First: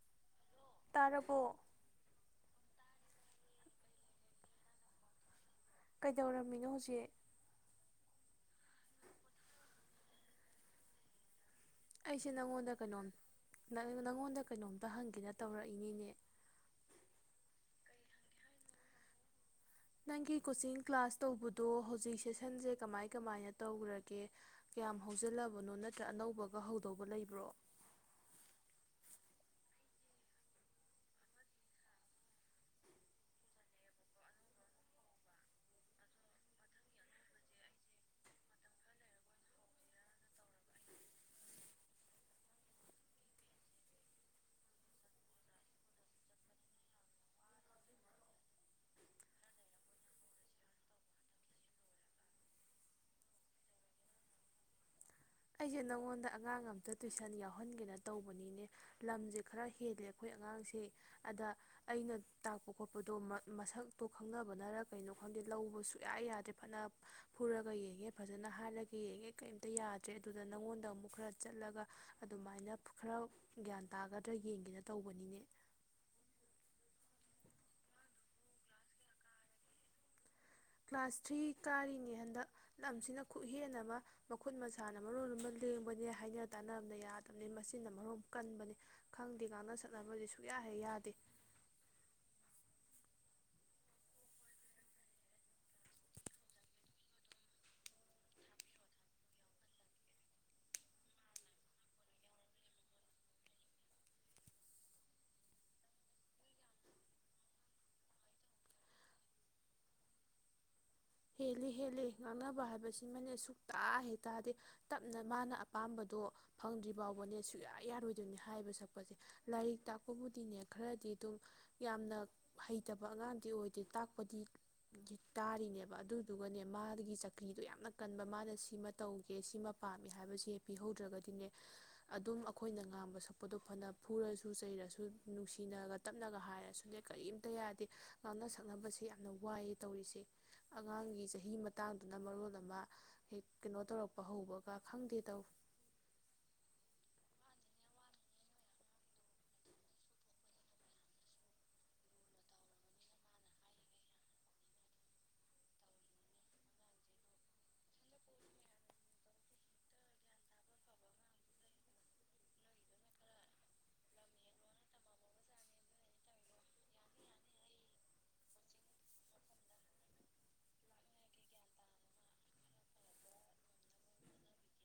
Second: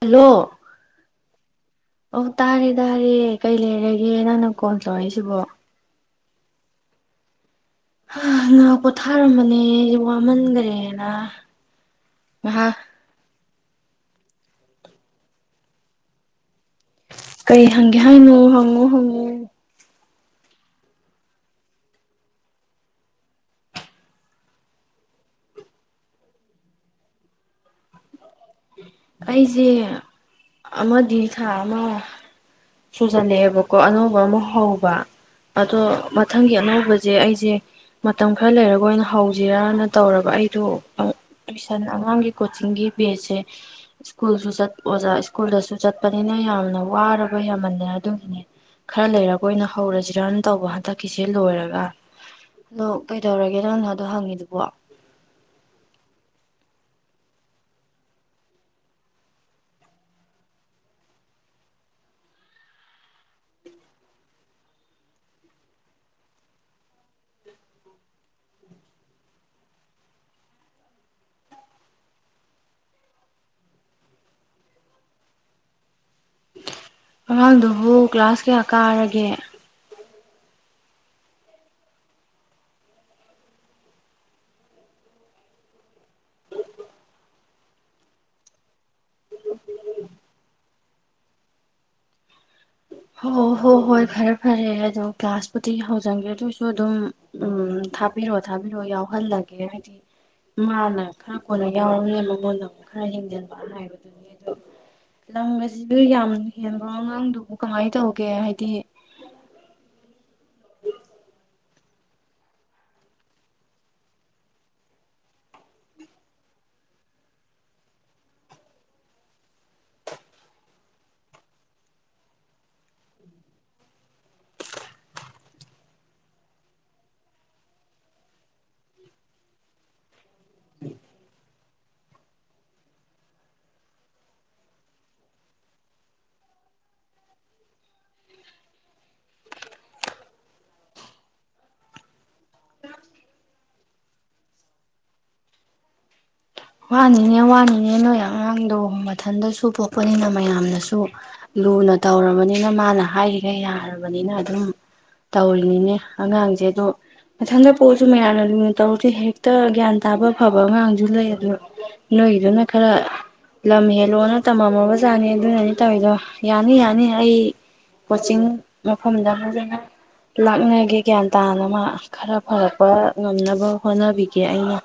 Hello ꯇꯥꯔꯕꯣ ꯑꯧ ꯇꯥꯔꯦ ꯇꯥꯔꯦ ꯀꯩ ꯂꯩꯔꯒꯦ ꯅꯪꯅ ꯀꯣꯟꯜ ꯇꯧꯔꯛꯏꯁꯤꯕꯣ ꯀꯩꯗꯧꯔꯝꯃꯤꯅꯣ ꯍꯧꯖꯤꯛ ꯍꯥ ꯉꯍꯛ ꯄꯣ ꯊꯥꯔꯝꯕꯅꯦ ꯋꯥꯃꯟꯈ꯭ꯔꯦꯅ ꯑꯩꯁꯦ ꯅꯪꯉꯣꯟꯗ ꯉꯥꯏꯍꯥꯛ ꯀꯩꯅꯣꯝ ꯪ ꯅꯪꯉꯣꯟꯗ ꯀꯩꯅꯣꯝꯇ ꯍꯪꯒꯦꯅ ꯇꯧꯔꯛꯏꯅꯤꯅꯦ ꯀꯩ ꯍꯪꯒꯦ ꯍꯥꯏꯅꯣ ꯍꯪꯉꯨ ꯍꯪꯉꯨ ꯅꯪꯒꯤ ꯀꯣꯆꯤꯡ ꯀ꯭ꯂꯥꯁ ꯇꯧꯕꯗꯣ ꯍꯧꯖꯤꯛ ꯁꯦꯁꯟꯁꯦ ꯀꯃꯥꯏ ꯀꯃꯥꯏꯅ ꯇꯧꯈ꯭ꯔꯒꯦ ꯀꯌꯥꯝ ꯍꯧꯖꯤꯜꯂꯕꯅꯣ ꯅꯠꯇ꯭ꯔ ꯑꯅꯧꯕꯒ ꯍꯧꯗꯧꯕ ꯂꯩꯕ꯭ꯔꯣ ꯑꯩꯁꯦ ꯑꯃꯗꯤ ꯊꯥ ꯑꯃ ꯁꯨꯖꯜꯂꯛꯑꯦꯕꯀꯣ ꯑꯅꯧꯕ ꯑꯃ ꯍꯧꯕ ꯑꯗꯣ ꯃꯊꯪꯒꯤ ꯑꯅꯧꯕꯁꯦ ꯑꯩꯁꯦ ꯃꯇꯝ ꯈꯔ ꯂꯩꯔꯒ ꯑꯣꯏꯅ ꯍꯧꯁꯤꯔꯅ ꯇꯧꯔꯕ ꯑꯩꯗꯣ ꯇꯨꯏꯁꯟ ꯑꯉꯥꯡꯒꯤ ꯀꯣꯆꯤꯡꯒꯤ ꯕꯦꯖꯁꯦ ꯁ꯭ꯀꯨꯜꯁꯨ ꯆꯠ ꯑꯣꯖꯥ ꯁ꯭ꯀꯨꯜꯗꯁꯨ ꯆꯠꯄꯅꯤꯅ ꯌꯥꯝꯅ ꯋꯥꯔꯕ ꯌꯥꯝꯃꯜꯂꯦ ꯑꯗꯨꯒꯤꯅꯦ ꯈꯔ ꯂꯩꯔꯒ ꯑꯣꯏꯅ ꯍꯧꯔꯖꯤꯔ ꯇꯧꯕ ꯍꯟꯗꯛꯀꯤꯁꯦ ꯂꯣꯏꯔꯒ ꯑꯗꯣ ꯀꯩꯗꯧꯔꯒꯦ ꯅꯪꯅ ꯑꯗꯨ ꯍꯪꯉꯤꯗꯨꯕꯣ ꯑꯩꯖꯦ ꯅꯪꯉꯣꯟꯗ ꯑꯉꯥꯡ ꯑꯝꯇ ꯇꯨꯏꯁꯟ ꯌꯥꯎꯍꯟꯒꯦꯅ ꯇꯧꯕꯅꯤꯅꯦ ꯂꯝꯖꯦ ꯈꯔ ꯍꯦꯜꯂꯦ ꯑꯩꯈꯣꯏ ꯑꯉꯥꯡꯁꯦ ꯑꯗ ꯑꯩꯅ ꯇꯥꯛꯄ ꯈꯣꯠꯄꯗꯣ ꯃ ꯃꯁꯛꯇꯣ ꯈꯪꯅꯕꯅꯔ ꯀꯩꯅꯣ ꯈꯪꯗꯦ ꯂꯧꯕ ꯁꯨꯛꯌꯥ ꯌꯥꯗ꯭ꯔꯦ ꯐꯅ ꯐꯨꯔꯒ ꯌꯦꯡꯉꯦ ꯐꯖꯅ ꯍꯥꯏꯔꯒ ꯌꯦꯡꯉꯦ ꯀꯩꯝꯇ ꯌꯥꯗꯦ ꯑꯗꯨꯗ ꯅꯪꯉꯣꯟꯗ ꯑꯃꯨꯛ ꯈꯔ ꯆꯠꯂꯒ ꯑꯗꯨꯃꯥꯏꯅ ꯈꯔ ꯒ꯭ꯌꯥꯟ ꯇꯥꯒꯗ꯭ꯔꯥ ꯌꯦꯡꯒꯦꯅ ꯇꯧꯕꯅꯤꯅꯦ ꯑꯉꯥꯡꯗꯨꯕꯨ ꯀ꯭ꯂꯥꯁ ꯀꯌꯥ ꯀꯥꯔꯒꯦ ꯀ꯭ꯂꯥꯁ ꯊ꯭ꯔꯤ ꯀꯥꯔꯤꯅꯤ ꯍꯟꯗꯛ ꯂꯝꯁꯤꯅ ꯈꯨꯍꯦꯟ ꯑꯃ ꯃꯈꯨꯠ ꯃꯁꯥꯅ ꯃꯔꯣꯜ ꯑꯃ ꯂꯦꯡꯕꯅꯦ ꯍꯥꯏꯅ ꯇꯥꯟꯅꯕꯅ ꯌꯥꯗꯕꯅꯤ ꯃꯆꯤꯟꯅ ꯃꯔꯣꯝ ꯀꯟꯕꯅꯤ ꯈꯪꯗꯦ ꯉꯥꯡꯅ ꯁꯛꯅꯕꯖꯦ ꯁꯨꯛꯌꯥ ꯍꯦꯛ ꯌꯥꯗꯦ ꯍꯣ ꯍꯣ ꯍꯣꯏ ꯐꯔꯦ ꯐꯔꯦ ꯑꯗꯣ ꯀ꯭ꯂꯥꯁꯄꯨꯗꯤ ꯍꯧꯖꯟꯒꯔꯦ ꯑꯗꯨ ꯑꯣꯏꯁꯨ ꯑꯗꯨꯝ ꯎꯝ ꯊꯥꯕꯤꯔꯛꯑꯣ ꯊꯥꯕꯤꯔꯛꯑꯣ ꯌꯥꯎꯍꯜꯂꯒꯦ ꯍꯥꯏꯗꯤ ꯃꯥꯅ ꯈꯔ ꯀꯣꯟꯅ ꯌꯥꯎꯔꯝꯅꯤꯅ ꯃꯉꯣꯟꯗꯃꯨꯛ ꯈꯔ ꯍꯦꯟꯖꯟꯕ ꯍꯥꯏꯕꯗꯨꯅꯤ ꯑꯗꯣ ꯂꯝ ꯑꯁꯤꯁꯨ ꯌꯥꯝ ꯍꯦꯟꯕ꯭ꯔꯣ ꯑꯉꯥꯡꯗꯨꯕꯨ ꯀꯃꯥꯏꯅ ꯇꯧꯒꯦ ꯍꯥꯏꯗꯤ ꯂꯦ ꯍꯦꯜꯂꯦ ꯉꯥꯡꯅꯕ ꯍꯥꯏꯕꯁꯤꯃꯅꯦ ꯁꯨꯛꯇ ꯍꯦꯛ ꯇꯥꯗꯦ ꯇꯞꯅ ꯃꯥꯅ ꯑꯄꯥꯝꯕꯗꯣ ꯐꯪꯗ꯭ꯔꯤ ꯕꯥꯎꯕꯅꯦ ꯁꯨꯛꯌꯥ ꯌꯥꯔꯣꯏꯗꯣꯏꯅꯦ ꯍꯥꯏꯕ ꯁꯛꯄꯖꯦ ꯂꯥꯏꯔꯤꯛ ꯇꯥꯛꯄꯕꯨꯗꯤꯅꯦ ꯈꯔꯗꯤ ꯑꯗꯨꯝ ꯌꯥꯝꯅ ꯍꯩꯇꯕ ꯑꯉꯥꯡꯗꯤ ꯑꯣꯏꯗꯦ ꯇꯥꯛꯄꯗꯤ ꯇꯥꯔꯤꯅꯦꯕ ꯑꯗꯨꯗꯨꯒꯅꯦ ꯃꯥꯒꯤ ꯆꯀ꯭ꯔꯤꯗꯣ ꯌꯥꯝꯅ ꯀꯟꯕ ꯃꯥꯅ ꯁꯤꯃ ꯇꯧꯒꯦ ꯁꯤꯃ ꯄꯥꯝꯃꯦ ꯍꯥꯏꯕꯖꯦ ꯄꯤꯍꯧꯗ꯭ꯔꯒꯗꯤꯅꯦ ꯑꯗꯨꯝ ꯑꯩꯈꯣꯏꯅ ꯉꯥꯡꯕ ꯁꯛꯄꯗꯣ ꯐꯅ ꯐꯨꯔꯁꯨ ꯆꯩꯔꯁꯨ ꯅꯨꯡꯁꯤꯅꯒ ꯇꯞꯅꯒ ꯍꯥꯏꯔꯁꯨꯅꯦ ꯀꯔꯤꯝꯇ ꯌꯥꯗꯦ ꯉꯥꯡꯅ ꯁꯛꯅꯕꯁꯦ ꯌꯥꯝꯅ ꯋꯥꯏꯑꯦ ꯇꯧꯔꯤꯁꯦ ꯑꯉꯥꯡꯒꯤ ꯆꯍꯤ ꯃꯇꯥꯡꯗꯨꯅ ꯃꯔꯣꯜ ꯑꯃ ꯍꯦꯛ ꯀꯩꯅꯣ ꯇꯧꯔꯛꯄ ꯍꯧꯕꯒ ꯈꯪꯗꯦ ꯇꯧ ꯋꯥꯅꯤꯅꯦ ꯋꯥꯅꯤꯅꯦ ꯅꯣꯏ ꯑꯉꯥꯡꯗꯣ ꯃꯊꯟꯗꯁꯨ ꯄꯣꯛꯄꯅꯤꯅ ꯃꯌꯥꯝꯅꯁꯨ ꯂꯨꯅ ꯇꯧꯔꯕꯅꯤꯅ ꯃꯥꯅ ꯍꯥꯏꯔꯤꯒꯩ ꯌꯥꯔꯕꯅꯤꯅ ꯑꯗꯨꯝ ꯇꯧꯔꯤꯅꯤꯅꯦ ꯑꯉꯥꯡꯁꯦ ꯑꯗꯣ ꯃꯊꯟꯗ ꯄꯣꯛꯑꯁꯨ ꯃꯌꯥꯝꯅ ꯂꯨꯅ ꯇꯧꯔꯁꯨ ꯍꯦꯛꯇ ꯒ꯭ꯌꯥꯟ ꯇꯥꯕ ꯐꯕ ꯑꯉꯥꯡꯁꯨ ꯂꯩ ꯑꯗꯨ ꯅꯣꯏꯒꯤꯗꯨꯅ ꯈꯔ ꯂꯝ ꯍꯦꯜꯂꯣꯅ ꯇꯝꯃꯝꯃꯕꯖꯥꯠꯅꯤ ꯑꯗꯨꯅꯅꯤ ꯇꯧꯋꯤꯗꯣ ꯌꯥꯅꯤ ꯌꯥꯅꯤ ꯑꯩ ꯀꯣꯆꯤꯡ ꯃꯐꯝꯗ ꯐꯖꯅ ꯂꯥꯛꯅꯒꯦ ꯒ꯭ꯌꯥꯟ ꯇꯥꯅ ꯃꯥ ꯈꯔ ꯐꯔꯛꯄ ꯉꯝꯅꯕ ꯍꯣꯠꯅꯕꯤꯒꯦ ꯑꯩꯅ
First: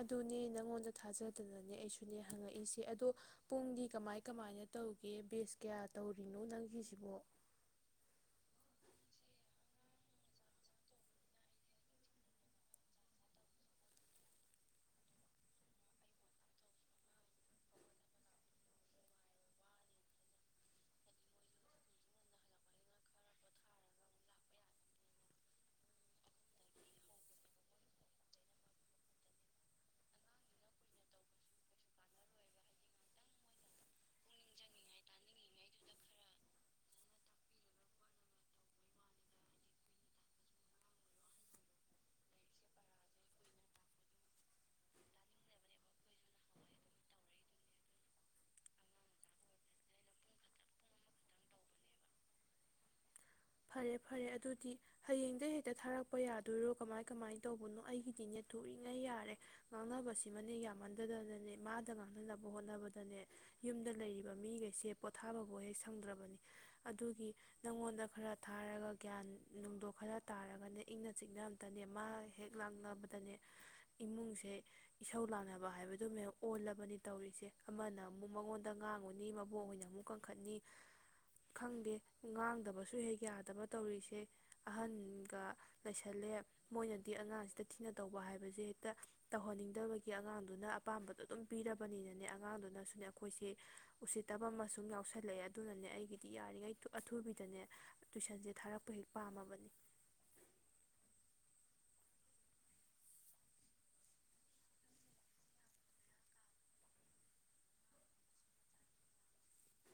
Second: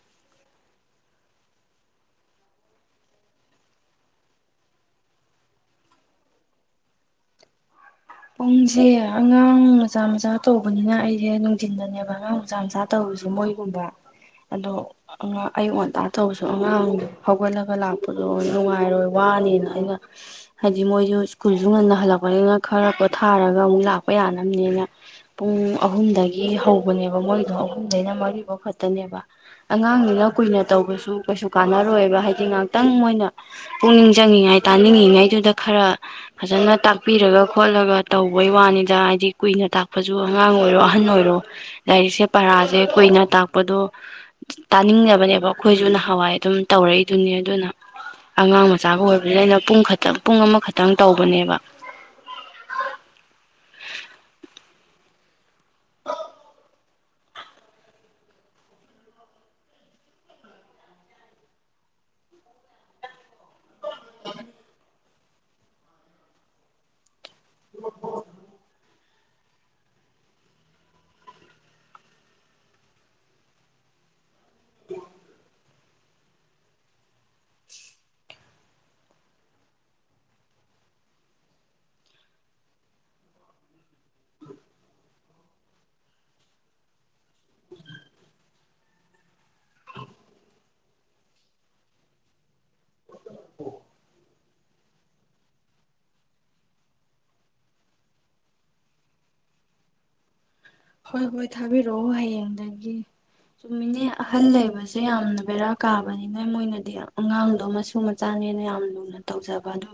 ꯑꯗꯨꯅꯦ ꯅꯪꯉꯣꯟꯗ ꯊꯥꯖꯗꯅꯅꯦ ꯑꯩꯁꯨꯅꯦ ꯍꯪꯉꯛꯏꯁꯦ ꯑꯗꯣ ꯄꯨꯡꯗꯤ ꯀꯃꯥꯏ ꯀꯃꯥꯏꯅ ꯇꯧꯒꯦ ꯕꯦꯖ ꯀꯌꯥ ꯇꯧꯔꯤꯅꯣ ꯅꯪꯒꯤꯁꯤꯕꯣ ꯄꯨꯡꯁꯦ ꯑꯉꯥꯡ ꯃꯆꯥ ꯃꯆꯥ ꯇꯧꯕꯅꯤꯅ ꯑꯩꯁꯦ ꯅꯨꯡꯊꯤꯟꯗꯅꯦꯕ ꯑꯉꯥꯡ ꯃꯆꯥ ꯃꯆꯥ ꯇꯧꯔꯤꯁꯦ ꯃꯣꯏꯒꯨꯝꯕ ꯑꯗꯣ ꯑꯥꯉꯥ ꯑꯌꯨꯛ ꯉꯟꯇꯥ ꯇꯧꯕꯁꯨ ꯑꯉꯥꯡꯗꯨ ꯍꯧꯒꯠꯂꯒ ꯂꯥꯛꯄꯗꯣ ꯅꯨꯡꯉꯥꯏꯔꯣꯏ ꯋꯥꯅꯦꯅ ꯑꯩꯅ ꯍꯥꯏꯗꯤ ꯃꯣꯏꯁꯨ ꯁ꯭ꯀꯨꯜꯁꯨ ꯉꯟꯅ ꯍꯜꯂꯛꯄꯅꯤꯅ ꯈꯪ ꯈꯔ ꯄꯣꯊꯥꯔꯒ ꯑꯃꯨꯛ ꯂꯥꯛꯄ ꯌꯥꯅꯝꯅꯦꯅ ꯄꯨꯡ ꯑꯍꯨꯝꯗꯒꯤ ꯍꯧꯕꯅꯦꯕ ꯃꯣꯏꯗꯣ ꯑꯍꯨꯝꯗꯩꯅ ꯃꯔꯤꯕꯥꯎ ꯈꯛꯇꯅꯦꯕ ꯑꯉꯥꯡꯅꯤꯅ ꯀꯨꯏꯅ ꯇꯧꯕꯁꯨ ꯀꯩꯁꯨ ꯀꯥꯟꯅꯔꯣꯏꯕ ꯍꯥꯏꯗꯤ ꯉꯥꯛꯇꯪ ꯃꯣꯏꯅ ꯄꯨꯛꯅꯤꯡ ꯆꯪꯉꯉꯥꯏ ꯇꯥꯅꯤꯡꯉꯤꯉꯩꯗꯨꯗ ꯈꯔ ꯐꯖꯅ ꯇꯥꯛꯄꯤꯔꯒ ꯈꯣꯠꯂꯒ ꯇꯧꯕꯩ ꯋꯥꯅꯤꯗ ꯍꯥꯏꯗꯤ ꯀꯨꯏꯅ ꯇꯥꯛꯄꯁꯨ ꯑꯉꯥꯡ ꯑꯣꯏꯔꯣ ꯑꯍꯟ ꯑꯣꯏꯔꯣ ꯂꯥꯏꯔꯤꯛꯁꯦ ꯄꯔꯥꯖꯦ ꯀꯨꯏꯅ ꯇꯥꯛꯄꯗꯣ ꯇꯥꯅꯤꯡꯗꯕꯅꯦꯕ ꯑꯩꯈꯣꯏꯁꯨ ꯅꯍꯥꯟꯋꯥꯏ ꯑꯗꯨꯝ ꯇꯧꯔꯛꯏꯗꯨꯅꯤ ꯑꯗꯨꯅ ꯑꯉꯥꯡ ꯃꯆꯥꯒ ꯑꯣꯏꯕꯅꯤꯅ ꯑꯩꯅ ꯄꯨꯡ ꯈꯛꯇꯪ ꯄꯨꯡ ꯑꯃꯈꯛꯇꯪ ꯇꯧꯕꯅꯦꯕ ꯐꯔꯦ ꯐꯔꯦ ꯑꯗꯨꯗꯤ ꯍꯌꯦꯡꯗꯩꯩ ꯍꯦꯛꯇ ꯊꯥꯔꯛꯄ ꯌꯥꯗꯣꯏꯔꯣ ꯀꯃꯥꯏ ꯀꯃꯥꯏꯅ ꯇꯧꯕꯅꯣ ꯑꯩꯒꯤꯗꯤꯅꯦ ꯊꯨꯔꯤꯉꯩ ꯌꯥꯔꯦ ꯉꯥꯡꯅꯕꯁꯤꯃꯗꯤ ꯌꯥꯝꯃꯟꯗꯗꯅꯅꯦ ꯃꯥꯗ ꯉꯥꯡꯅꯅꯕ ꯍꯣꯠꯅꯕꯗꯅꯦ ꯌꯨꯝꯗ ꯂꯩꯔꯤꯕ ꯃꯤꯒꯩꯁꯦ ꯄꯣꯊꯥꯕꯕꯨ ꯍꯦꯛ ꯁꯪꯗ꯭ꯔꯕꯅꯤ ꯑꯗꯨꯒꯤ ꯅꯪꯉꯣꯟꯗ ꯈꯔ ꯒ꯭ꯌꯥꯟ ꯅꯨꯡꯗꯣ ꯈꯔ ꯇꯥꯔꯒꯅꯦ ꯏꯪꯅ ꯆꯤꯛꯅ ꯑꯝꯇꯅꯦ ꯃꯥ ꯍꯦꯛ ꯂꯥꯛꯅꯕꯗꯅꯦ ꯏꯃꯨꯡꯁꯤ ꯁꯦ ꯏꯁꯧ ꯂꯥꯡꯅꯕ ꯍꯥꯏꯕ ꯇꯨꯝꯃꯦ ꯑꯣꯜꯂꯕꯅꯤ ꯇꯧꯔꯤꯁꯦ ꯑꯃꯅ ꯑꯃꯨꯛ ꯃꯉꯣꯟꯗ ꯉꯥꯡꯉꯨꯅꯤ ꯃꯕꯣꯛ ꯍꯣꯏꯅ ꯑꯃꯨꯛ ꯀꯟꯈꯠꯅꯤ ꯈꯪꯗꯦ ꯉꯥꯡꯗꯕꯁꯨ ꯍꯩ ꯌꯥꯗꯕ ꯇꯧꯔꯤꯁꯦ ꯑꯍꯟꯒ ꯂꯩꯁꯜꯂꯦ ꯃꯣꯏꯅꯗꯤ ꯑꯉꯥꯡꯁꯤꯗ ꯊꯤꯅ ꯇꯧꯕ ꯍꯥꯏꯕꯖꯦ ꯍꯦꯛꯇ ꯇꯧꯍꯟꯅꯤꯡꯗꯕꯒꯤ ꯑꯉꯥꯡꯗꯨꯅ ꯑꯄꯥꯝꯕꯗꯣ ꯑꯗꯨꯝ ꯄꯤꯔꯕꯅꯤꯅꯅꯦ ꯑꯉꯥꯡꯗꯨꯅꯁꯨ ꯑꯩꯈꯣꯏꯁꯦ ꯎꯁꯤꯠ ꯇꯕꯃ ꯁꯨꯝ ꯌꯥꯎꯁꯜꯂꯛꯑꯦ ꯑꯗꯨꯅꯅꯦ ꯑꯩꯒꯤꯗꯤ ꯌꯥꯔꯤꯉꯩ ꯊꯨ ꯑꯊꯨꯕꯤꯗꯅꯦ ꯇꯨꯏꯁꯟꯖꯦ ꯊꯥꯔꯛꯄ ꯍꯦꯛ ꯄꯥꯝꯃꯕꯅꯤ ꯍꯣꯏ ꯍꯣꯏ ꯊꯥꯕꯤꯔꯛꯑꯣ ꯍꯌꯦꯡꯗꯒꯤ ꯆꯨꯝꯃꯤꯅꯦ ꯑꯍꯜ ꯂꯩꯕꯁꯦ ꯌꯥꯝꯅ ꯕꯦꯔꯥ ꯀꯥꯕꯅꯤ ꯅ ꯃꯣꯏꯅꯗꯤ ꯑꯉꯥꯡꯗꯣ ꯃꯁꯨ ꯃꯆꯥꯅꯦꯅ ꯌꯥꯝ ꯂꯨꯅ ꯇꯧꯖꯕ ꯑꯗꯨ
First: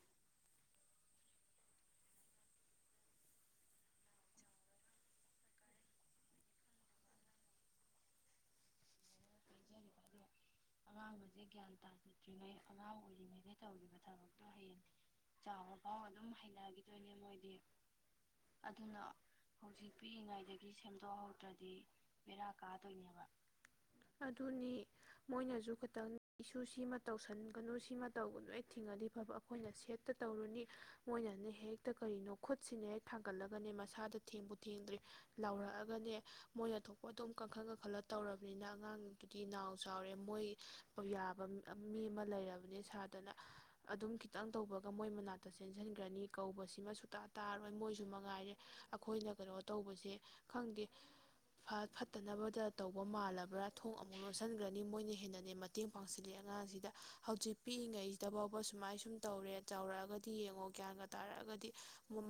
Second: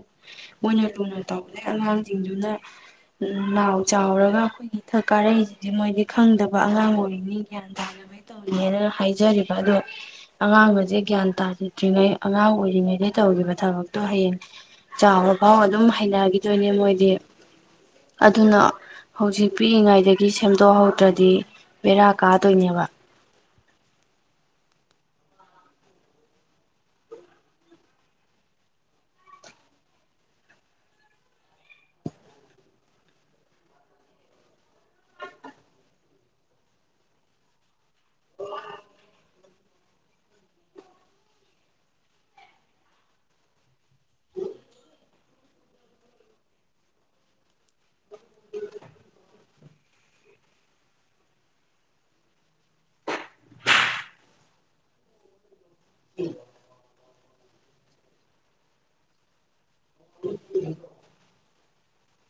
ꯃꯣꯏꯅ ꯂꯨꯅ ꯇꯧꯕꯗꯩ ꯑꯉꯥꯡꯖꯤꯡꯗꯨꯅ ꯅꯥꯎ ꯆꯥꯎꯔꯒ ꯑꯩꯈꯣꯏꯒꯤ ꯏꯊꯛ ꯀꯥꯔꯛꯏꯖꯦ ꯍꯧ ꯃꯣꯏꯗꯤ ꯈꯪꯗꯕ ꯑꯉꯥꯡ ꯑꯣꯏꯔꯤꯅꯤ ꯒ꯭ꯌꯥꯟ ꯇꯥꯅꯕꯒꯤ ꯇꯧꯔꯤꯅꯦꯅ ꯍꯥꯏꯖꯔꯤꯕ ꯑꯗꯣ ꯑꯉꯥꯡꯗꯣ ꯍꯧꯖꯤꯛ ꯒ꯭ꯌꯥꯟ ꯇꯥꯖꯗ꯭ꯔꯤꯉꯩ ꯑꯉꯥꯡ ꯑꯣꯏꯔꯤꯉꯩꯗ ꯇꯧꯈꯤꯕ ꯊꯕꯛꯇꯣ ꯍꯌꯦꯡ ꯆꯥꯎꯔ ꯐꯥꯎ ꯑꯗꯨꯝ ꯍꯩꯅꯈꯤꯗꯣꯏꯅꯦ ꯃꯣꯏꯗꯤ ꯑꯗꯨꯅ ꯍꯧꯖꯤꯛ ꯄꯤꯛꯏꯉꯩꯗꯒꯤ ꯄꯛꯂꯤꯉꯩꯗꯒꯤ ꯁꯦꯝꯗꯣꯛꯍꯧꯗ꯭ꯔꯗꯤ ꯕꯦꯔꯥ ꯀꯥꯗꯣꯏꯅꯦꯕ ꯑꯗꯨꯅꯤ ꯃꯣꯏꯅꯖꯨ ꯈꯤꯠ ꯏꯁꯨ ꯁꯤꯃ ꯇꯧꯁꯤꯟꯒꯅꯨ ꯁꯤꯃ ꯇꯧꯒꯅꯨ ꯍꯦꯛ ꯊꯤꯡꯉꯗꯤ ꯐꯕ ꯑꯩꯈꯣꯏꯅ ꯁꯦꯠꯇ ꯇꯧꯔꯨꯅꯤ ꯃꯣꯏꯅꯅꯦ ꯍꯦꯛꯇ ꯀꯔꯤꯅꯣ ꯈꯨꯠꯁꯤꯅ ꯍꯦꯛ ꯊꯥꯡꯒꯠꯂꯒꯅꯦ ꯃꯁꯥꯗ ꯊꯦꯡꯕꯨ ꯊꯦꯡꯗ꯭ꯔꯤ ꯂꯥꯎꯔꯛꯑꯒꯅꯦ ꯃꯣꯏꯅ ꯊꯣꯛꯄ ꯑꯗꯨꯝ ꯀꯥꯈꯠ ꯀꯈꯜꯂ ꯇꯧꯔꯕꯅꯤꯅ ꯑꯉꯥꯡꯗꯨꯗꯤ ꯅꯥꯎ ꯆꯥꯎꯔꯦ ꯃꯣꯏ ꯌꯥꯕ ꯃꯤ ꯑꯃ ꯂꯩꯔꯕꯅꯦ ꯁꯥꯗꯅ ꯑꯗꯨꯝ ꯈꯤꯇꯪ ꯇꯧꯕꯒ ꯃꯣꯏ ꯃꯅꯥꯛꯇ ꯆꯦꯟꯁꯤꯟꯒꯔꯅꯤ ꯀꯧꯕꯁꯤꯃ ꯁꯨꯇꯥ ꯇꯥꯔꯣꯏ ꯃꯣꯏꯁꯨ ꯃꯉꯥꯏꯔꯦ ꯑꯩꯈꯣꯏꯅ ꯀꯩꯅꯣ ꯇꯧꯕꯁꯦ ꯈꯪꯗꯦ ꯐ ꯐꯠꯇꯅꯕꯗ ꯇꯧꯕ ꯃꯥꯜꯂꯕ꯭ꯔꯥ ꯊꯣꯡ ꯑꯃꯨꯛ ꯂꯣꯠꯁꯤꯟꯈ꯭ꯔꯅꯤ ꯃꯣꯏꯅ ꯍꯦꯟꯅꯅꯦ ꯃꯇꯦꯡ ꯄꯥꯡꯁꯤꯜꯂꯦ ꯑꯉꯥꯡꯁꯤꯗ ꯍꯧꯖꯤꯛ ꯄꯤꯛꯏꯉꯩꯖꯤꯗ ꯐꯥꯎꯕ ꯁꯨꯃꯥꯏꯅ ꯁꯨꯝ ꯇꯧꯔꯦ ꯆꯥꯎꯔꯛꯑꯒꯗꯤ ꯌꯦꯡꯉꯣ ꯒ꯭ꯌꯥꯟꯒ ꯇꯥꯔꯛꯑꯒꯗꯤ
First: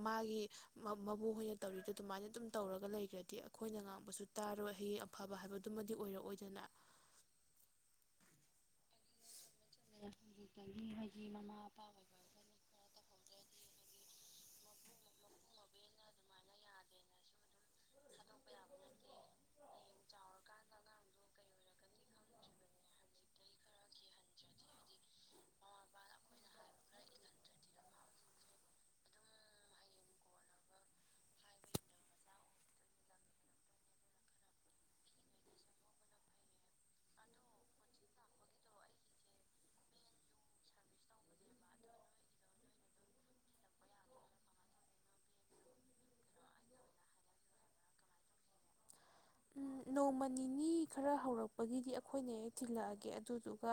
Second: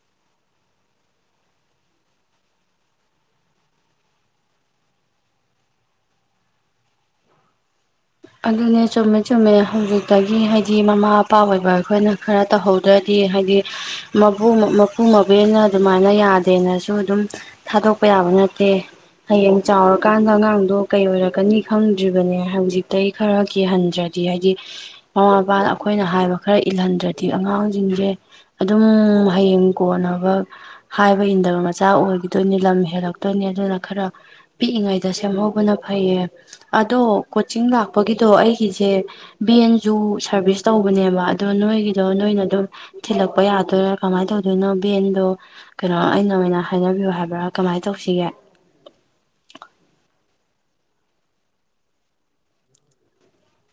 ꯃꯥꯒꯤ ꯃ ꯃꯕꯣꯛꯍꯣꯏꯅ ꯇꯧꯔꯤꯗ ꯑꯗꯨꯃꯥꯏꯅ ꯑꯗꯨꯝ ꯇꯧꯔꯒ ꯂꯩꯒꯔꯗꯤ ꯑꯩꯈꯣꯏꯅ ꯉꯥꯡꯕꯁꯨ ꯇꯥꯔꯣꯏ ꯍꯌꯦꯡ ꯑꯐꯕ ꯍꯥꯏꯕꯗꯨꯃꯗꯤ ꯑꯣꯏꯔꯛꯑꯣꯏꯗꯅ ꯑꯗꯨꯅꯦ ꯆꯨꯃꯦ ꯆ ꯆꯨꯝꯃꯦ ꯍꯧꯖꯤꯛꯇꯒꯤ ꯍꯥꯏꯗꯤ ꯃꯃꯥ ꯃꯄꯥ ꯑꯣꯏꯕ ꯑꯩꯈꯣꯏꯅ ꯈꯔ ꯇꯧꯍꯧꯗ꯭ꯔꯗꯤ ꯍꯥꯏꯗꯤ ꯃꯄꯨ ꯃꯄꯨ ꯃꯕꯦꯅ ꯑꯗꯨꯃꯥꯏꯅ ꯌꯥꯗꯦꯅꯁꯨ ꯑꯗꯨꯝ ꯊꯥꯗꯣꯛꯄ ꯌꯥꯕ ꯅꯠꯇꯦ꯫ ꯍꯌꯦꯡ ꯆꯥꯎꯔꯀꯥꯟꯗ ꯑꯉꯥꯡꯗꯣ ꯀꯩ ꯑꯣꯏꯔꯛꯀꯅꯤ ꯈꯪꯗ꯭ꯔꯤꯕꯅꯦ ꯍꯧꯖꯤꯛ ꯑꯗꯩꯩ ꯈꯔ ꯀꯤꯍꯟꯗ꯭ꯔꯗꯤ ꯍꯥꯏꯗꯤ ꯃꯃꯥ ꯃꯄꯥꯅ ꯑꯩꯈꯣꯏꯅ ꯍꯥꯏꯕ ꯈꯔ ꯏꯜꯍꯟꯗ꯭ꯔꯗꯤ ꯑꯉꯥꯡꯁꯤꯡꯁꯦ ꯑꯗꯨꯝ ꯍꯌꯦꯡ ꯀꯣꯟꯅꯕ ꯍꯥꯏꯕ ꯏꯟꯗꯕ ꯃꯆꯥ ꯑꯣꯏꯈꯤꯗꯣꯏꯅꯤ ꯂꯝ ꯍꯦꯜꯂꯛꯇꯣꯏꯅꯤ ꯑꯗꯨꯅ ꯈꯔ ꯄꯤꯛꯏꯉꯩꯗ ꯁꯦꯝꯍꯧꯕꯅ ꯐꯩꯌꯦ ꯑꯗꯣ ꯀꯣ ꯀꯛꯆꯤꯡ ꯂꯥꯛꯄꯒꯤꯗꯣ ꯑꯩꯒꯤꯁꯦ ꯚꯦꯟꯁꯨ ꯁꯥꯔꯚꯤꯁ ꯇꯧꯕꯅꯦꯕ ꯑꯗꯣ ꯅꯣꯏꯒꯤꯗꯣ ꯅꯣꯏꯅ ꯑꯗꯨꯝ ꯊꯤꯜꯂꯛꯄ ꯌꯥꯗꯣꯏꯔꯥ ꯀꯃꯥꯏꯅ ꯇꯧꯗꯣꯏꯅꯣ ꯚꯦꯟꯗꯣ ꯀꯩꯅꯣ ꯑꯩꯅ ꯑꯣꯏꯅ ꯍꯥꯏꯅꯕꯤꯌꯨ ꯍꯥꯏꯕ꯭ꯔꯥ ꯀꯝꯃꯥꯏꯅ ꯇꯧꯁꯤꯒꯦ ꯎꯝ ꯅꯣꯡꯃ ꯅꯤꯅꯤ ꯈꯔ ꯍꯧꯔꯛꯄꯒꯤꯗꯤ ꯑꯩꯈꯣꯏꯅ ꯍꯦꯛ ꯊꯤꯜꯂꯛꯑꯒꯦ ꯑꯗꯨꯗꯨꯒ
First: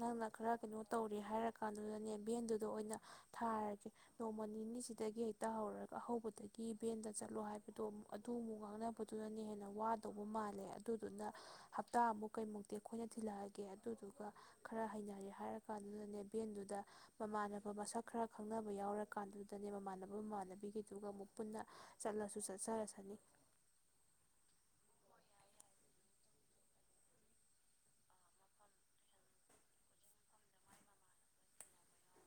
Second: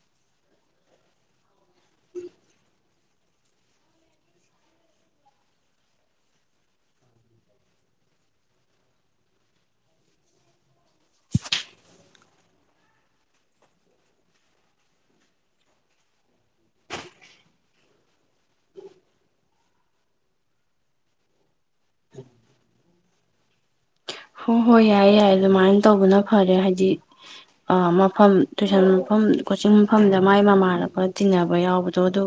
ꯅꯪꯅ ꯈꯔ ꯀꯩꯅꯣ ꯇꯧꯔꯦ ꯍꯥꯏꯔ ꯀꯥꯟꯗꯨꯗꯅꯦ ꯚꯦꯟꯗꯨꯗ ꯑꯣꯏꯅ ꯊꯥꯔꯒꯦ ꯅꯣꯡꯃ ꯅꯤꯅꯤꯁꯤꯗꯒꯤ ꯍꯦꯛꯇ ꯍꯧꯔꯒ ꯍꯧꯕꯗꯒꯤ ꯚꯦꯟꯗ ꯆꯠꯂꯣ ꯍꯥꯏꯕꯗꯣꯨꯛ ꯑꯗꯨ ꯑꯃꯨꯛ ꯉꯥꯡꯅꯕꯗꯨꯅꯅꯦ ꯍꯦꯟꯅ ꯑꯃꯨꯛ ꯋꯥꯗꯧꯕ ꯃꯥꯜꯂꯦ ꯑꯗꯨꯗꯨꯅ ꯍꯞꯇꯥ ꯑꯃꯨꯛ ꯀꯩꯃꯨꯛꯇꯤ ꯑꯩꯈꯣꯏꯅ ꯊꯤꯜꯂꯛꯑꯒꯦ ꯑꯗꯨꯗꯨꯒ ꯈꯔ ꯍꯩꯅꯔꯦ ꯍꯥꯏꯔ ꯀꯥꯟꯗꯨꯗꯅꯦ ꯚꯦꯟꯗꯨꯗ ꯃꯃꯥꯟꯅꯕ ꯃꯁꯛ ꯈꯔ ꯈꯪꯅꯕ ꯌꯥꯎꯔ ꯀꯥꯟꯗꯨꯗꯅꯦ ꯃꯃꯥꯟꯅꯕ ꯃꯃꯥꯟꯅꯕꯤꯒꯤꯗꯨꯒ ꯑꯃꯨꯛ ꯄꯨꯟꯅ ꯆꯠꯂꯁꯨ ꯆꯠꯆꯔꯁꯅꯤ ꯍꯣꯏ ꯍꯣꯏ ꯌꯥꯏ ꯌꯥꯏ ꯑꯗꯨꯃꯥꯏꯅ ꯇꯧꯕꯅ ꯐꯔꯦ ꯍꯥꯏꯗꯤ ꯃꯐꯝ ꯇꯨꯏꯁꯟ ꯃꯐꯝ ꯀꯣꯆꯤꯡ ꯃꯐꯝꯗ ꯃꯥꯏ ꯃꯃꯥꯟꯅꯕ ꯇꯤꯟꯅꯕ ꯌꯥꯎꯕꯗꯣ ꯑꯗꯨ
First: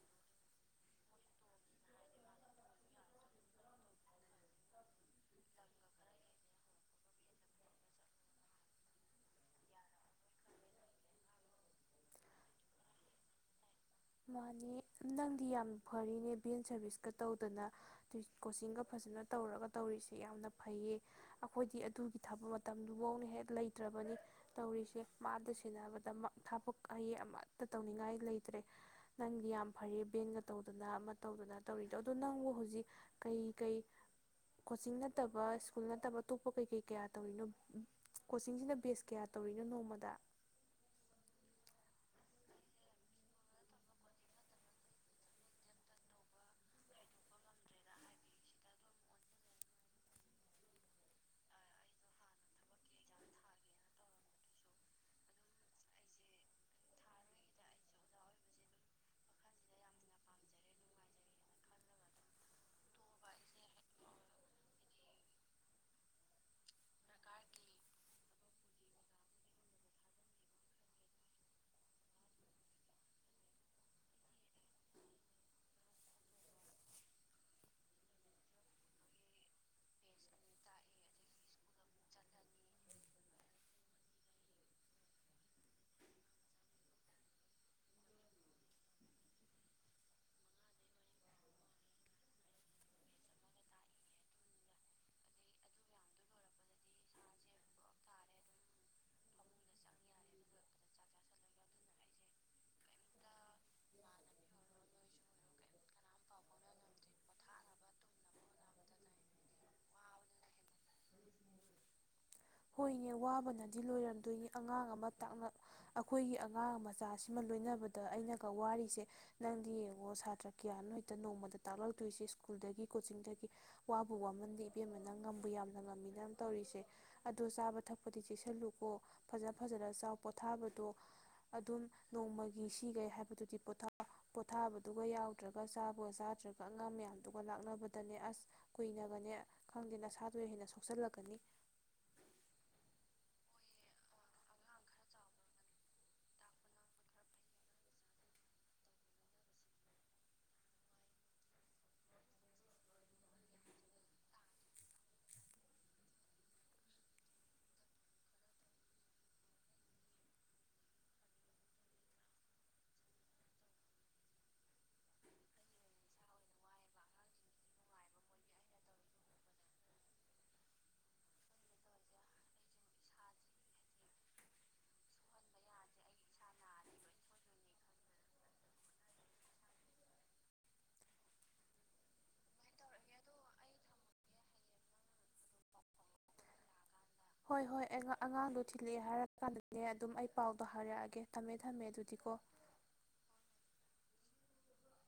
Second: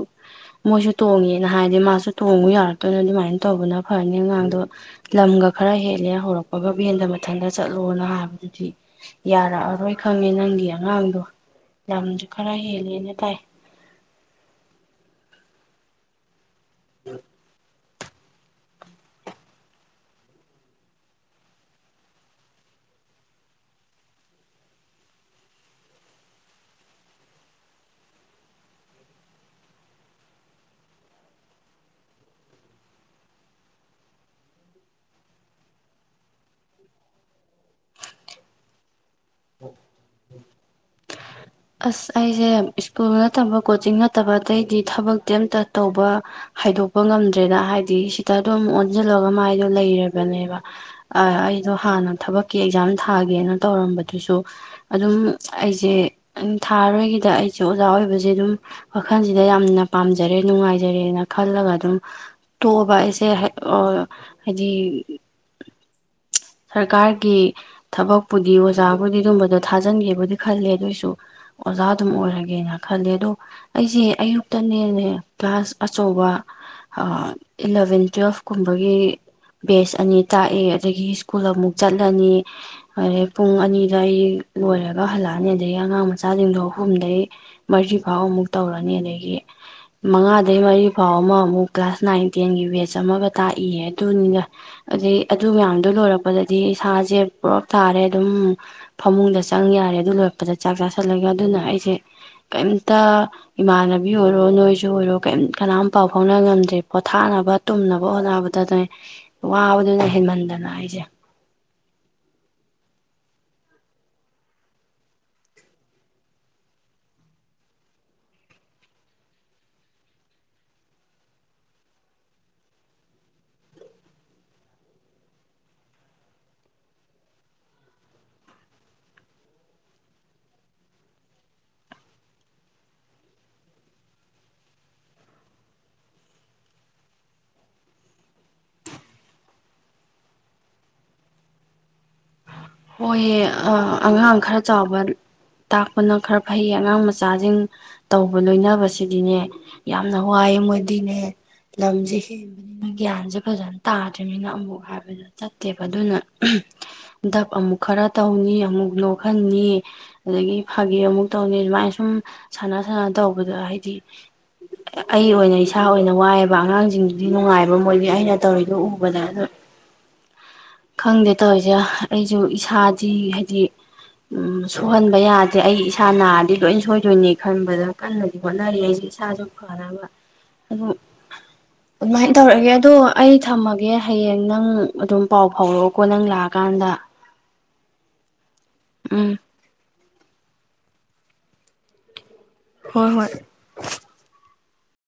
ꯃꯣꯏꯁꯨ ꯇꯣꯡꯉꯦꯅ ꯍꯥꯏꯔꯗꯤ ꯃꯥꯁꯨ ꯇꯣꯡꯉꯨ ꯌꯥꯔꯛꯇꯣꯏꯅ ꯑꯗꯨꯃꯥꯏꯅ ꯇꯧꯕꯅ ꯐꯔꯅꯤ ꯑꯉꯥꯡꯗꯣ ꯂꯝꯒ ꯈꯔ ꯍꯦꯜꯂꯦ ꯍꯧꯔꯛꯄ ꯒ ꯚꯦꯟꯗ ꯃꯊꯟꯇ ꯆꯠꯂꯣꯅ ꯍꯥꯏꯕꯗꯨꯗꯤ ꯌꯥꯔꯛꯑꯔꯣꯏ ꯈꯪꯉꯦ ꯅꯪꯒꯤ ꯑꯉꯥꯡꯗꯣ ꯌꯥꯝꯁꯨ ꯈꯔ ꯍꯦꯜꯂꯦꯅ ꯇꯥꯏ ꯃꯥꯅꯤ ꯅꯪꯗꯤ ꯌꯥꯝ ꯐꯔꯤꯅꯦ ꯚꯦꯟ ꯁꯥꯔꯚꯤꯁꯀ ꯇꯧꯗꯅ ꯀꯣꯆꯤꯡꯒ ꯐꯖꯅ ꯇꯧꯔꯒ ꯇꯧꯔꯤꯁꯦ ꯌꯥꯝꯅ ꯐꯩꯌꯦ ꯑꯩꯈꯣꯏꯗꯤ ꯑꯗꯨꯒꯤ ꯊꯥꯕꯛ ꯃꯇꯝꯗꯨꯐꯧꯅ ꯍꯦꯛ ꯂꯩꯇ꯭ꯔꯕꯅꯤ ꯇꯧꯔꯤꯁꯦ ꯃꯥꯗ ꯁꯦꯟꯅꯕꯗ ꯊꯕꯛ ꯑꯩ ꯑꯃꯠꯇ ꯇꯧꯅꯤꯡꯉꯥꯏ ꯂꯩꯇ꯭ꯔꯦ ꯅꯪꯗꯤ ꯌꯥꯝ ꯐꯔꯦ ꯕꯦꯟꯒ ꯇꯧꯗꯅ ꯑꯃ ꯇꯧꯗꯅ ꯇꯧꯔꯤꯗꯣ ꯑꯣ ꯅꯪꯕꯨ ꯍꯧꯖꯤꯛ ꯀꯩ ꯀꯩ ꯀꯣꯆꯤꯡ ꯅꯠꯇꯕ ꯁ꯭ꯀꯨꯜ ꯅꯠꯇꯕ ꯑꯇꯣꯞꯄ ꯀꯩ ꯀꯩ ꯀꯌꯥ ꯇꯧꯔꯤꯅꯣ ꯀꯣꯆꯤꯡꯁꯤꯅ ꯕꯦꯁ ꯀꯌꯥ ꯇꯧꯔꯤꯅꯣ ꯅꯣꯡꯃꯗ ꯑꯁ ꯑꯩꯁꯦ ꯁ꯭ꯀꯨꯜ ꯅꯠꯇꯕ ꯀꯣꯆꯤꯡ ꯅꯠꯇꯕ ꯑꯇꯩꯗꯤ ꯊꯕꯛꯇꯤ ꯑꯝꯇ ꯇꯧꯕ ꯍꯥꯏꯗꯣꯛꯄ ꯉꯝꯗ꯭ꯔꯦꯗ ꯍꯥꯏꯗꯤ ꯁꯤꯇꯗꯣ ꯑꯃꯨꯛ ꯑꯣꯟꯁꯤꯜꯂꯒ ꯃꯥꯏꯗꯣ ꯂꯩꯔꯕꯅꯦꯕ ꯑꯩꯗꯣ ꯍꯥꯟꯅ ꯊꯕꯛꯀꯤ ꯑꯦꯛꯖꯥꯝ ꯊꯥꯒꯦꯅ ꯇꯧꯔꯝꯕꯗꯨꯁꯨ ꯑꯗꯨꯝ ꯑꯩꯁꯦ ꯊꯥ ꯑꯔꯣꯏꯒꯤꯗ ꯑꯩꯁꯦ ꯑꯣꯖꯥ ꯑꯣꯏꯕꯁꯦ ꯑꯗꯨꯝ ꯋꯥꯈꯜꯁꯤꯗ ꯌꯥꯝꯅ ꯄꯥꯝꯖꯔꯦ ꯅꯨꯡꯉꯥꯏꯖꯔꯦꯅ ꯈꯜꯂꯒ ꯑꯗꯨꯝ ꯇꯣꯛꯑꯕ ꯑꯩꯁꯦ ꯍꯥꯏꯗꯤ ꯁꯔꯀꯥꯔꯒꯤ ꯊꯕꯛꯄꯨꯗꯤ ꯑꯣꯖꯥꯕꯨꯗꯤ ꯑꯗꯨꯝꯕꯗꯣ ꯊꯥꯖꯤꯟꯒꯦꯕꯨꯗꯤ ꯈꯜꯂꯦ ꯑꯗꯨꯑꯣꯏꯁꯨ ꯑꯣꯖꯥ ꯑꯗꯨꯝ ꯑꯣꯏꯔꯒꯦꯅ ꯈꯜꯂꯦ ꯑꯗꯣ ꯑꯩꯁꯦ ꯑꯌꯨꯛꯇꯅꯦꯅꯦ ꯀ꯭ꯂꯥꯁ ꯑꯆꯧꯕ ꯏꯂꯚꯦꯟ ꯇꯨꯋꯦꯜꯐ ꯀꯨꯝꯕꯒꯤ ꯕꯦꯁ ꯑꯅꯤ ꯇꯥꯛꯑꯦ ꯑꯗꯒꯤ ꯁ꯭ꯀꯨꯜ ꯑꯃꯨꯛ ꯆꯠꯂꯅꯤ ꯑꯗꯩ ꯄꯨꯡ ꯑꯅꯤꯗ ꯑꯩ ꯂꯣꯏꯔꯒ ꯍꯜꯂꯛꯑꯅꯤ ꯑꯗꯒꯤ ꯑꯉꯥꯡ ꯃꯆꯥꯁꯤꯡꯗꯣ ꯑꯍꯨꯝꯗꯒꯤꯩ ꯃꯔꯤꯐꯥꯎ ꯑꯃꯨꯛ ꯇꯧꯔꯅꯤ ꯑꯗꯒꯤ ꯃꯉꯥꯗꯩ ꯃꯔꯤꯐꯥꯎ ꯑꯃ ꯑꯃꯨꯛ ꯀ꯭ꯂꯥꯁ ꯅꯥꯏꯟ ꯇꯦꯟꯒꯤ ꯕꯦꯆ ꯑꯃꯒ ꯇꯥꯛꯏꯌꯦ ꯑꯗꯨꯅꯤꯅ ꯑꯗꯩ ꯑꯗꯨ ꯃꯌꯥꯝꯗꯣ ꯂꯣꯏꯔꯛ ꯄꯗꯗꯤ ꯏꯁꯥꯁꯦ ꯄꯨꯂꯞ ꯊꯥꯔꯦ ꯑꯗꯨꯝ ꯐꯃꯨꯡꯗ ꯆꯪ ꯌꯥꯔꯦ ꯑꯗꯨ ꯂꯣꯏꯔꯛꯄꯗ ꯆꯥꯛ ꯆꯥꯥꯁꯜꯂꯒ ꯑꯗꯨꯅ ꯑꯩꯁꯦ ꯀꯩꯝꯇ ꯏꯃꯥꯟꯅꯕꯤ ꯑꯣꯏꯔꯣ ꯅꯣꯏꯁꯨ ꯑꯣꯏꯔꯣ ꯀꯩꯝ ꯀꯅꯥꯝ ꯄꯥꯎ ꯐꯥꯎꯅ ꯉꯝꯗ꯭ꯔꯦ ꯄꯣꯊꯥꯅꯕ ꯇꯨꯝꯅꯕ ꯍꯣꯠꯅꯕꯗꯅꯦ ꯋꯥꯕꯗꯨꯅ ꯍꯦꯟꯃꯟꯗꯅ ꯑꯩꯁꯦ ꯍꯣꯏꯅꯦ ꯋꯥꯕꯅꯗꯤ ꯂꯣꯏꯔꯝꯗꯣꯏꯅꯤ ꯑꯉꯥꯡ ꯑꯃꯥꯛ ꯑꯩꯈꯣꯏꯒꯤ ꯑꯉꯥꯡ ꯃꯆꯥꯁꯤꯃ ꯂꯣꯏꯅꯕꯗ ꯑꯩꯅꯒ ꯋꯥꯔꯤꯔꯤꯁꯦ ꯅꯪꯗꯤ ꯌꯦꯡꯉꯣ ꯁꯥꯇ꯭ꯔ ꯀꯌꯥꯅꯣ ꯍꯦꯛꯇ ꯅꯣꯡꯃꯗ ꯇꯥꯛꯂꯛꯇꯣꯏꯁꯦ ꯁ꯭ꯀꯨꯜꯗꯒꯤ ꯀꯣꯆꯤꯡꯗꯒꯤ ꯋꯥꯕ ꯋꯥꯃꯟꯗꯤ ꯏꯕꯦꯝꯕꯅꯪ ꯉꯝꯕꯨ ꯌꯥꯝꯅ ꯉꯝꯃꯤꯅ ꯇꯧꯔꯤꯁꯦ ꯑꯗꯣ ꯆꯥꯕ ꯊꯛꯄꯗꯤ ꯆꯦꯛꯁꯤꯜꯂꯨꯀꯣ ꯐꯖ ꯐꯖꯅ ꯆꯥꯎ ꯄꯣꯊꯥꯕꯗꯣ ꯑꯗꯨꯝ ꯅꯣꯡꯃꯒꯤ ꯁꯤꯒꯦ ꯍꯥꯏꯕꯗꯨꯗꯤ ꯄꯣ ꯄꯣꯊꯥꯕꯗꯨꯒ ꯌꯥꯎꯗ꯭ꯔꯒ ꯆꯥꯕꯒ ꯆꯥꯗ꯭ꯔꯒ ꯑꯉꯥꯡ ꯃꯌꯥꯝꯗꯨꯒ ꯂꯥꯛꯅꯕꯗꯅꯦ ꯑꯁ ꯀꯨꯏꯅꯒꯅꯦ ꯈꯪꯗꯦ ꯅꯁꯥꯗ ꯍꯦꯟꯅ ꯁꯣꯛꯆꯜꯂꯛꯀꯅꯤ ꯍꯣꯏꯑ ꯑꯉꯥꯡ ꯈꯔ ꯆꯥꯎꯕ ꯇꯥꯛꯄꯅ ꯈꯔ ꯐꯩꯌꯦ ꯑꯉꯥꯡ ꯃꯆꯥꯁꯤꯡ ꯇꯧꯕ ꯂꯣꯏꯅꯕꯁꯤꯗꯤꯅꯦ ꯌꯥꯝꯅ ꯋꯥꯏꯑ ꯃꯣꯏꯗꯤꯅꯦ ꯂꯝꯁꯦ ꯍꯦꯟꯕꯅꯤꯅ ꯒ꯭ꯌꯥꯟꯁꯦ ꯐꯖꯅ ꯇꯥꯗ꯭ꯔꯤꯕꯅꯤꯅ ꯑꯃꯨꯛ ꯍꯥꯏꯕꯗ ꯆꯠꯇꯦꯕ ꯑꯗꯨꯅ ꯍꯟꯗꯛ ꯑꯃꯨꯛ ꯈꯔ ꯇꯧꯅꯤ ꯑꯃꯨꯛ ꯅꯣꯛꯍꯟꯅꯤ ꯑꯗꯒꯤ ꯐꯥꯒꯤ ꯑꯃꯨꯛ ꯇꯧꯅꯤ ꯑꯗꯨꯃꯥꯏꯅ ꯁꯨꯝ ꯁꯥꯟꯅ ꯁꯥꯟꯅ ꯇꯧꯕꯗ ꯍꯥꯏꯗꯤ ꯑꯩ ꯑꯣꯏꯅ ꯏꯁꯥ ꯑꯣꯏꯅ ꯋꯥꯏꯑꯦꯕ ꯑꯉꯥꯡꯁꯤꯡꯗꯨꯗꯤ ꯅꯨꯡꯉꯥꯏꯕ ꯃꯣꯏꯒꯤ ꯑꯩꯅ ꯇꯧꯔꯤꯗꯣ ꯎꯕꯗ ꯑꯗꯣ ꯈꯪꯗꯦ ꯇꯧꯔꯤꯁꯦ ꯑꯩꯁꯨ ꯏꯁꯥꯗꯤ ꯍꯥꯏꯗꯤ ꯁꯣꯛꯍꯟꯕ ꯌꯥꯗꯦ ꯑꯩ ꯏꯁꯥ ꯅꯥꯔꯗꯤ ꯂꯣꯏ ꯁꯣꯏꯗꯣꯏꯅꯤ ꯈꯟꯕꯗ ꯀꯟꯅꯗꯤ ꯍꯣꯠꯅꯔꯤ ꯑꯩꯁꯨꯦ ꯏꯁꯥꯁꯨ ꯐꯅꯕ ꯑꯗꯨ ꯑꯗꯨꯃꯥꯏꯅ ꯇꯧꯔꯒꯦ ꯑꯗꯣ ꯑꯩ ꯊꯝꯃꯒꯦ ꯍꯌꯦꯡ ꯅꯪ ꯑꯗꯨꯝ ꯄꯥꯎ ꯐꯥꯎꯔꯛꯑꯣꯀꯣ ꯅꯪ ꯂꯥꯛꯑꯀꯥꯟꯗ ꯍꯣꯏ ꯍꯣꯏ ꯑꯉꯥꯡꯗꯨ ꯤꯜꯂꯦ ꯍꯥꯏꯔ ꯎꯝ ꯀꯥꯟꯗꯗꯤ ꯑꯗꯨꯝ ꯑꯩ ꯄꯥꯎꯗꯣ ꯍꯥꯏꯔꯛꯑꯒꯦ ꯊꯝꯃꯦ ꯊꯝꯃꯦ ꯑꯗꯨꯗꯤꯀꯣ ꯍꯣꯏ ꯍꯣꯏ